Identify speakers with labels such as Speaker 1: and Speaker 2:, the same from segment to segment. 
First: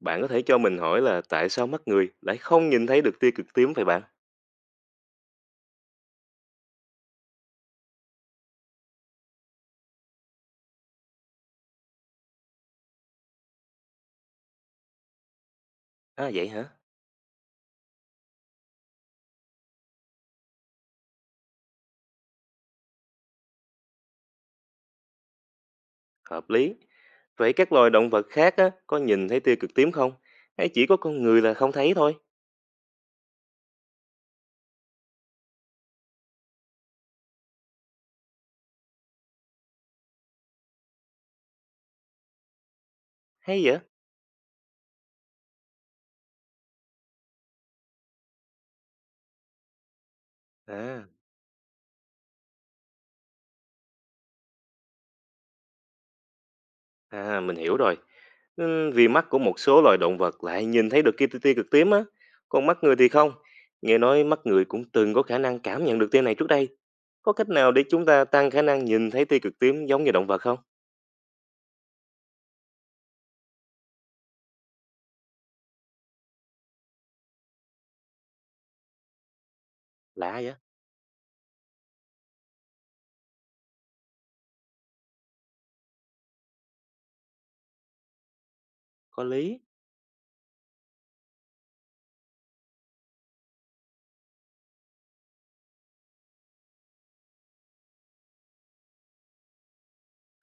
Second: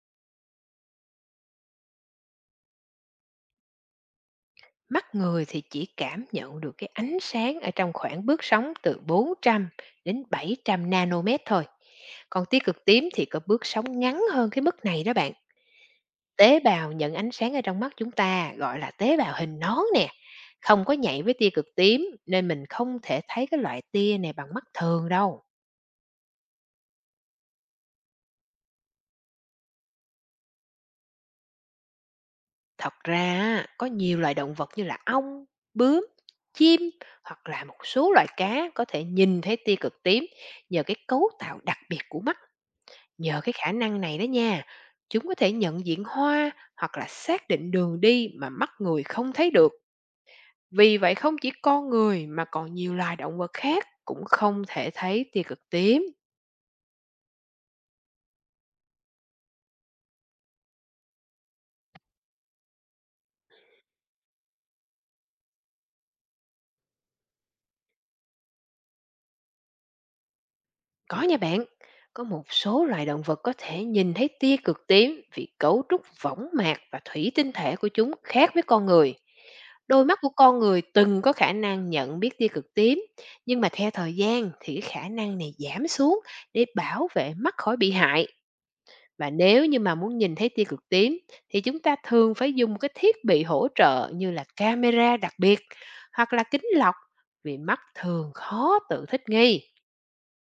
Speaker 1: Bạn có thể cho mình hỏi là tại sao mắt người lại không nhìn thấy được tia cực tím vậy bạn?
Speaker 2: Mắt người thì chỉ cảm nhận được cái ánh sáng ở trong khoảng bước sóng từ 400 đến 700 nanomet thôi. Còn tia cực tím thì có bước sóng ngắn hơn cái mức này đó bạn.
Speaker 1: À vậy
Speaker 2: Tế
Speaker 1: hả?
Speaker 2: bào nhận ánh sáng ở trong mắt chúng ta gọi là tế bào hình nón nè. Không có nhạy với tia cực tím nên mình không thể thấy cái loại tia này bằng mắt thường đâu.
Speaker 1: Hợp lý. Vậy các loài động vật khác á, có nhìn thấy tia cực tím không? Hay chỉ có con người là không thấy thôi?
Speaker 2: Thật ra á, có nhiều loài động vật như là ong, bướm, chim hoặc là một số loài cá có thể nhìn thấy tia cực tím nhờ cái cấu tạo đặc biệt của mắt. Nhờ cái
Speaker 1: Hay
Speaker 2: khả
Speaker 1: vậy?
Speaker 2: năng này đó nha, chúng có thể nhận diện hoa hoặc là xác định đường đi mà mắt người không thấy được. Vì
Speaker 1: À,
Speaker 2: vậy không chỉ con người mà còn nhiều loài động vật khác cũng không thể thấy tia cực tím.
Speaker 1: à mình hiểu rồi. Ừ, vì mắt của một số loài động vật lại nhìn thấy được tia cực tím á, còn mắt người thì không. Nghe nói mắt người cũng từng có khả năng cảm nhận được tia này trước đây. Có cách nào để chúng ta tăng khả năng nhìn thấy tia cực tím giống như động vật không?
Speaker 2: Có nha bạn, có một số loài động vật có thể nhìn thấy tia cực tím vì cấu trúc võng mạc và thủy tinh thể của chúng khác với con người. Đôi mắt của
Speaker 1: Lạ vậy?
Speaker 2: con người từng có khả năng nhận biết tia cực tím, nhưng mà theo thời gian thì cái khả năng này giảm xuống để bảo vệ mắt khỏi bị hại.
Speaker 1: Có
Speaker 2: Và
Speaker 1: lý.
Speaker 2: nếu như mà muốn nhìn thấy tia cực tím thì chúng ta thường phải dùng một cái thiết bị hỗ trợ như là camera đặc biệt hoặc là kính lọc, vì mắt thường khó tự thích nghi.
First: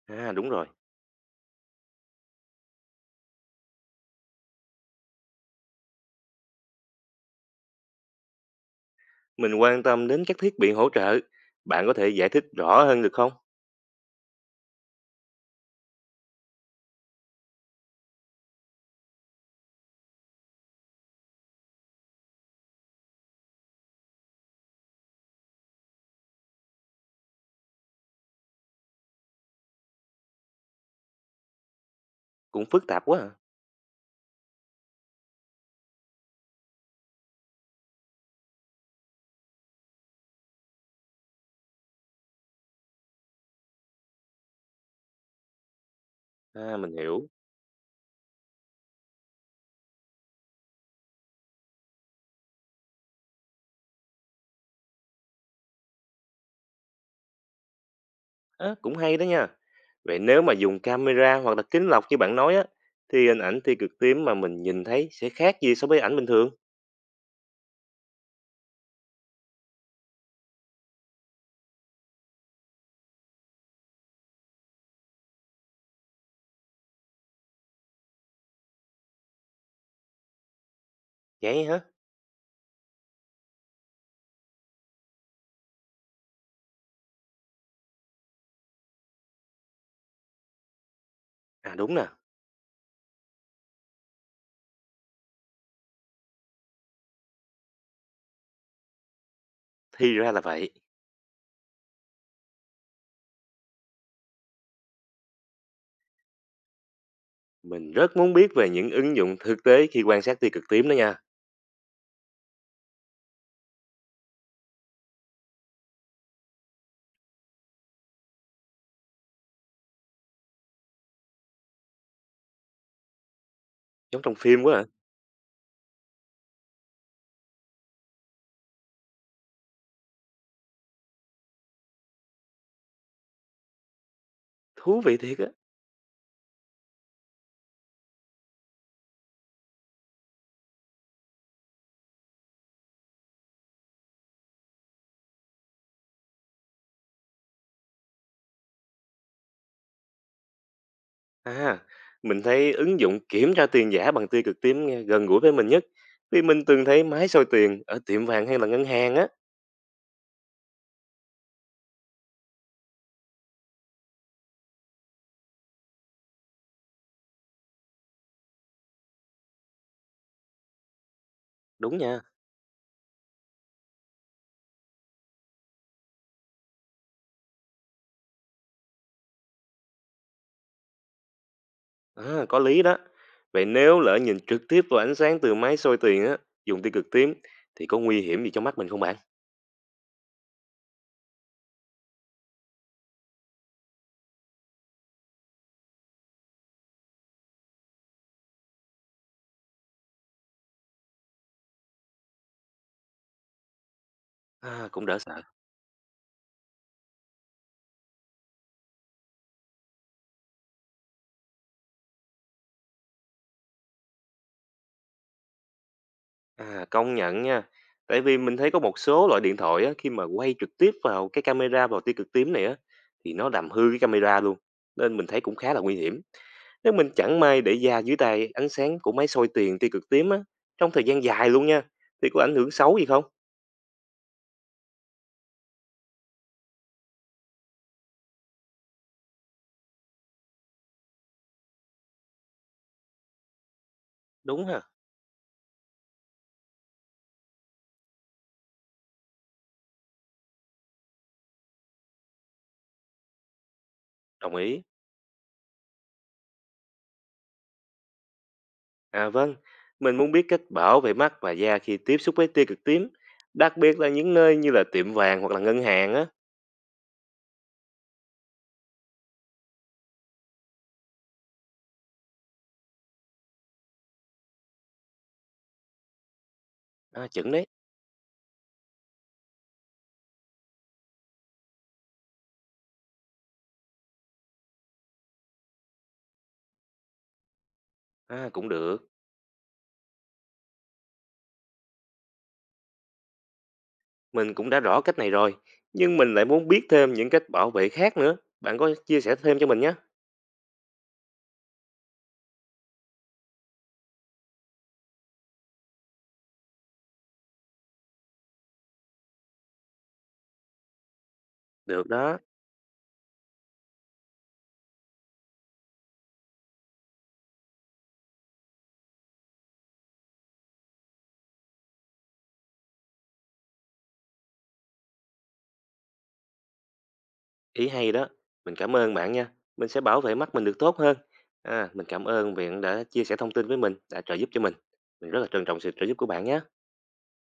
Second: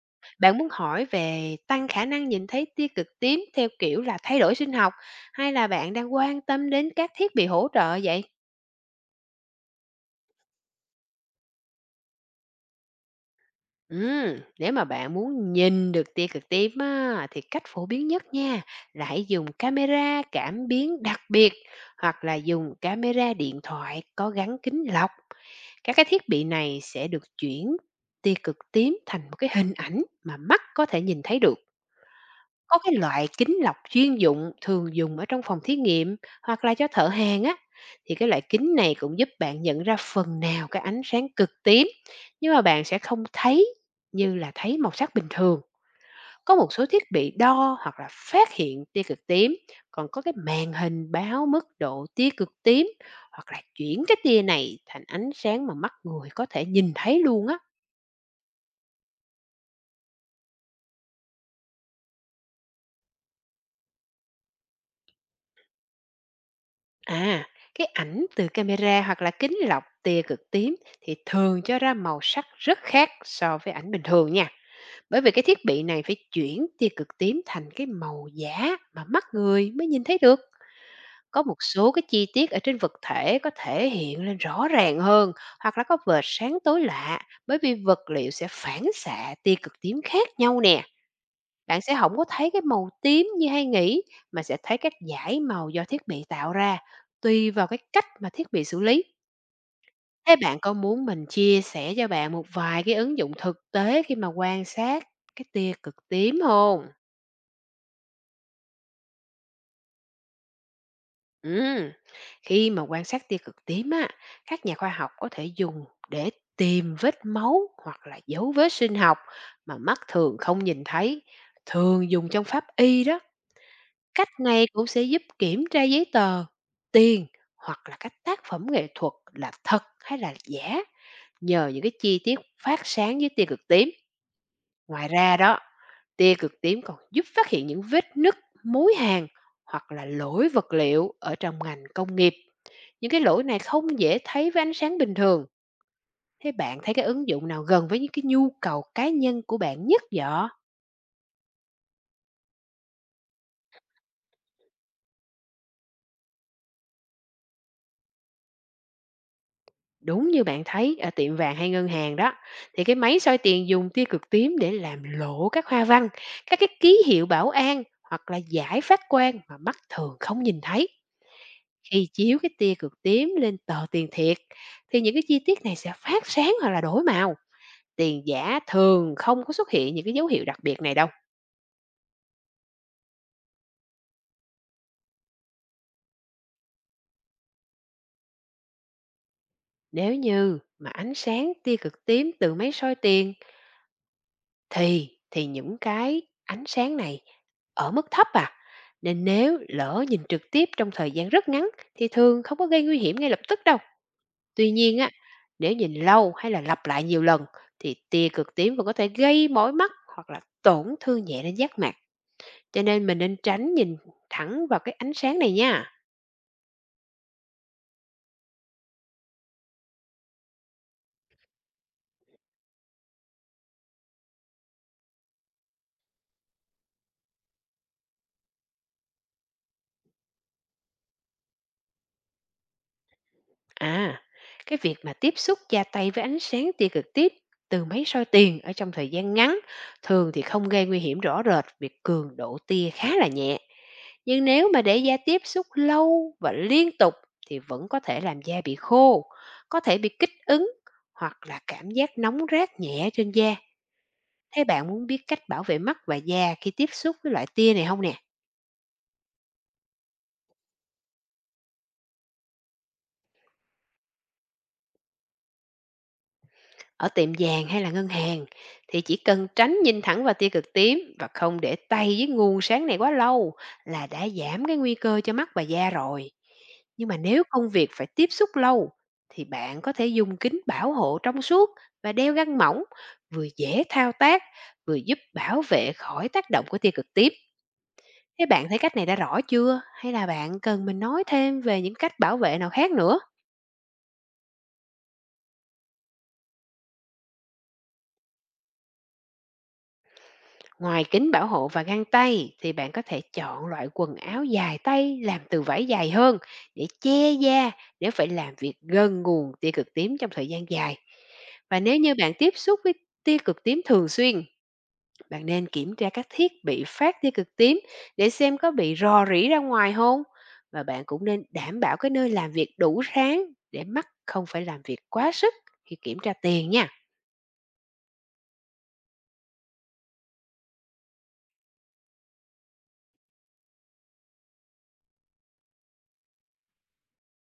Speaker 1: À đúng
Speaker 2: Bạn
Speaker 1: rồi.
Speaker 2: muốn hỏi về tăng khả năng nhìn thấy tia cực tím theo kiểu là thay đổi sinh học, hay là bạn đang quan tâm đến các thiết bị hỗ trợ vậy?
Speaker 1: Mình quan tâm đến các thiết bị hỗ trợ. Bạn có thể giải thích rõ hơn được không?
Speaker 2: Nếu mà bạn muốn nhìn được tia cực tím á, thì cách phổ biến nhất nha là hãy dùng camera cảm biến đặc biệt hoặc là dùng camera điện thoại có gắn kính lọc. Các cái thiết bị này sẽ được chuyển tia cực tím thành một cái hình ảnh mà mắt có thể nhìn thấy được.
Speaker 1: Cũng
Speaker 2: Có
Speaker 1: phức
Speaker 2: cái
Speaker 1: tạp quá
Speaker 2: loại
Speaker 1: à.
Speaker 2: kính lọc chuyên dụng thường dùng ở trong phòng thí nghiệm hoặc là cho thợ hàn á, thì cái loại kính này cũng giúp bạn nhận ra phần nào cái ánh sáng cực tím, nhưng mà bạn sẽ không thấy như là thấy màu sắc bình thường. Có một
Speaker 1: À,
Speaker 2: số
Speaker 1: mình
Speaker 2: thiết
Speaker 1: hiểu.
Speaker 2: bị đo hoặc là phát hiện tia cực tím, còn có cái màn hình báo mức độ tia cực tím, hoặc là chuyển cái tia này thành ánh sáng mà mắt người có thể nhìn thấy luôn á.
Speaker 1: À, cũng hay đó nha. Vậy nếu mà dùng camera hoặc là kính lọc như bạn nói á, thì hình ảnh tia cực tím mà mình nhìn thấy sẽ khác gì so với ảnh bình thường?
Speaker 2: À, cái ảnh từ camera hoặc là kính lọc tia cực tím thì thường cho ra màu sắc rất khác so với ảnh bình thường nha. Bởi vì cái thiết bị này phải chuyển tia cực tím thành cái màu giả mà mắt người mới nhìn thấy được. Có một
Speaker 1: Vậy hả?
Speaker 2: số cái chi tiết ở trên vật thể có thể hiện lên rõ ràng hơn, hoặc là có vệt sáng tối lạ, bởi vì vật liệu sẽ phản xạ tia cực tím khác nhau nè.
Speaker 1: À
Speaker 2: Bạn
Speaker 1: đúng
Speaker 2: sẽ
Speaker 1: nè,
Speaker 2: không có thấy cái màu tím như hay nghĩ, mà sẽ thấy các dải màu do thiết bị tạo ra, tùy vào cái cách mà thiết bị xử lý.
Speaker 1: thì ra
Speaker 2: Thế
Speaker 1: là
Speaker 2: bạn
Speaker 1: vậy.
Speaker 2: có muốn mình chia sẻ cho bạn một vài cái ứng dụng thực tế khi mà quan sát cái tia cực tím không?
Speaker 1: Mình rất muốn biết về những ứng dụng thực tế khi quan sát tia cực tím đó nha.
Speaker 2: Ừm, khi mà quan sát tia cực tím á, các nhà khoa học có thể dùng để tìm vết máu hoặc là dấu vết sinh học mà mắt thường không nhìn thấy, thường dùng trong pháp y đó.
Speaker 1: Giống trong
Speaker 2: Cách
Speaker 1: phim
Speaker 2: này
Speaker 1: quá à.
Speaker 2: cũng sẽ giúp kiểm tra giấy tờ, tiền hoặc là các tác phẩm nghệ thuật là thật hay là giả, nhờ những cái chi tiết phát sáng với tia cực tím.
Speaker 1: Thú
Speaker 2: Ngoài
Speaker 1: vị thiệt
Speaker 2: ra
Speaker 1: á.
Speaker 2: đó, tia cực tím còn giúp phát hiện những vết nứt, mối hàn hoặc là lỗi vật liệu ở trong ngành công nghiệp. Những cái lỗi này không dễ thấy với ánh sáng bình thường. Thế bạn thấy cái ứng dụng nào gần với những cái nhu cầu cá nhân của bạn nhất vậy?
Speaker 1: À, mình thấy ứng dụng kiểm tra tiền giả bằng tia cực tím nghe gần gũi với mình nhất. Vì mình từng thấy máy soi tiền ở tiệm vàng hay là ngân hàng á.
Speaker 2: Đúng như bạn thấy ở tiệm vàng hay ngân hàng đó, thì cái máy soi tiền dùng tia cực tím để làm lộ các hoa văn, các cái ký hiệu bảo an hoặc là giải phát quang mà mắt thường không nhìn thấy.
Speaker 1: Đúng
Speaker 2: Khi
Speaker 1: nha.
Speaker 2: chiếu cái tia cực tím lên tờ tiền thiệt, thì những cái chi tiết này sẽ phát sáng hoặc là đổi màu. Tiền giả thường không có xuất hiện những cái dấu hiệu đặc biệt này đâu.
Speaker 1: À, có lý đó. Vậy nếu lỡ nhìn trực tiếp vào ánh sáng từ máy soi tiền á, dùng tia cực tím thì có nguy hiểm gì cho mắt mình không bạn?
Speaker 2: Nếu như mà ánh sáng tia cực tím từ máy soi tiền, thì những cái ánh sáng này ở mức thấp à, nên nếu lỡ nhìn trực tiếp trong thời gian rất ngắn thì thường không có gây nguy hiểm ngay lập tức đâu. Tuy
Speaker 1: À,
Speaker 2: nhiên
Speaker 1: cũng
Speaker 2: á,
Speaker 1: đỡ sợ.
Speaker 2: nếu nhìn lâu hay là lặp lại nhiều lần thì tia cực tím vẫn có thể gây mỏi mắt hoặc là tổn thương nhẹ đến giác mạc. Cho nên mình nên tránh nhìn thẳng vào cái ánh sáng này nha.
Speaker 1: À, công nhận nha. Tại vì mình thấy có một số loại điện thoại á, khi mà quay trực tiếp vào cái camera vào tia cực tím này á, thì nó làm hư cái camera luôn. Nên mình thấy cũng khá là nguy hiểm. Nếu mình chẳng may để da dưới tay ánh sáng của máy soi tiền tia cực tím á, trong thời gian dài luôn nha, thì có ảnh hưởng xấu gì không?
Speaker 2: À, cái việc mà tiếp xúc da tay với ánh sáng tia cực tiếp từ máy soi tiền ở trong thời gian ngắn thường thì không gây nguy hiểm rõ rệt, vì cường độ tia khá là nhẹ. Nhưng
Speaker 1: Đúng
Speaker 2: nếu
Speaker 1: hả?
Speaker 2: mà để da tiếp xúc lâu và liên tục thì vẫn có thể làm da bị khô, có thể bị kích ứng hoặc là cảm giác nóng rát nhẹ trên da.
Speaker 1: Đồng
Speaker 2: Thế
Speaker 1: ý.
Speaker 2: bạn muốn biết cách bảo vệ mắt và da khi tiếp xúc với loại tia này không nè?
Speaker 1: À vâng, mình muốn biết cách bảo vệ mắt và da khi tiếp xúc với tia cực tím, đặc biệt là những nơi như là tiệm vàng hoặc là ngân hàng á.
Speaker 2: Ở tiệm vàng hay là ngân hàng thì chỉ cần tránh nhìn thẳng vào tia cực tím và không để tay với nguồn sáng này quá lâu là đã giảm cái nguy cơ cho mắt và da rồi. Nhưng mà
Speaker 1: À,
Speaker 2: nếu
Speaker 1: chuẩn đấy.
Speaker 2: công việc phải tiếp xúc lâu thì bạn có thể dùng kính bảo hộ trong suốt và đeo găng mỏng, vừa dễ thao tác, vừa giúp bảo vệ khỏi tác động của tia cực tím. Thế
Speaker 1: À, cũng
Speaker 2: bạn thấy cách
Speaker 1: được.
Speaker 2: này đã rõ chưa? Hay là bạn cần mình nói thêm về những cách bảo vệ nào khác nữa?
Speaker 1: Mình cũng đã rõ cách này rồi, nhưng mình lại muốn biết thêm những cách bảo vệ khác nữa. Bạn có chia sẻ thêm cho mình nhé.
Speaker 2: Ngoài kính bảo hộ và găng tay thì bạn có thể chọn loại quần áo dài tay làm từ vải dài hơn để che da, nếu phải làm việc gần nguồn tia cực tím trong thời gian dài. Và nếu
Speaker 1: Được
Speaker 2: như bạn
Speaker 1: đó,
Speaker 2: tiếp xúc với tia cực tím thường xuyên, bạn nên kiểm tra các thiết bị phát tia cực tím để xem có bị rò rỉ ra ngoài không. Và bạn cũng nên đảm bảo cái nơi làm việc đủ sáng để mắt không phải làm việc quá sức khi kiểm tra tiền nha.
Speaker 1: ý hay đó. Mình cảm ơn bạn nha. Mình sẽ bảo vệ mắt mình được tốt hơn. À, mình cảm ơn viện đã chia sẻ thông tin với mình, đã trợ giúp cho mình. Mình rất là trân trọng sự trợ giúp của bạn nhé.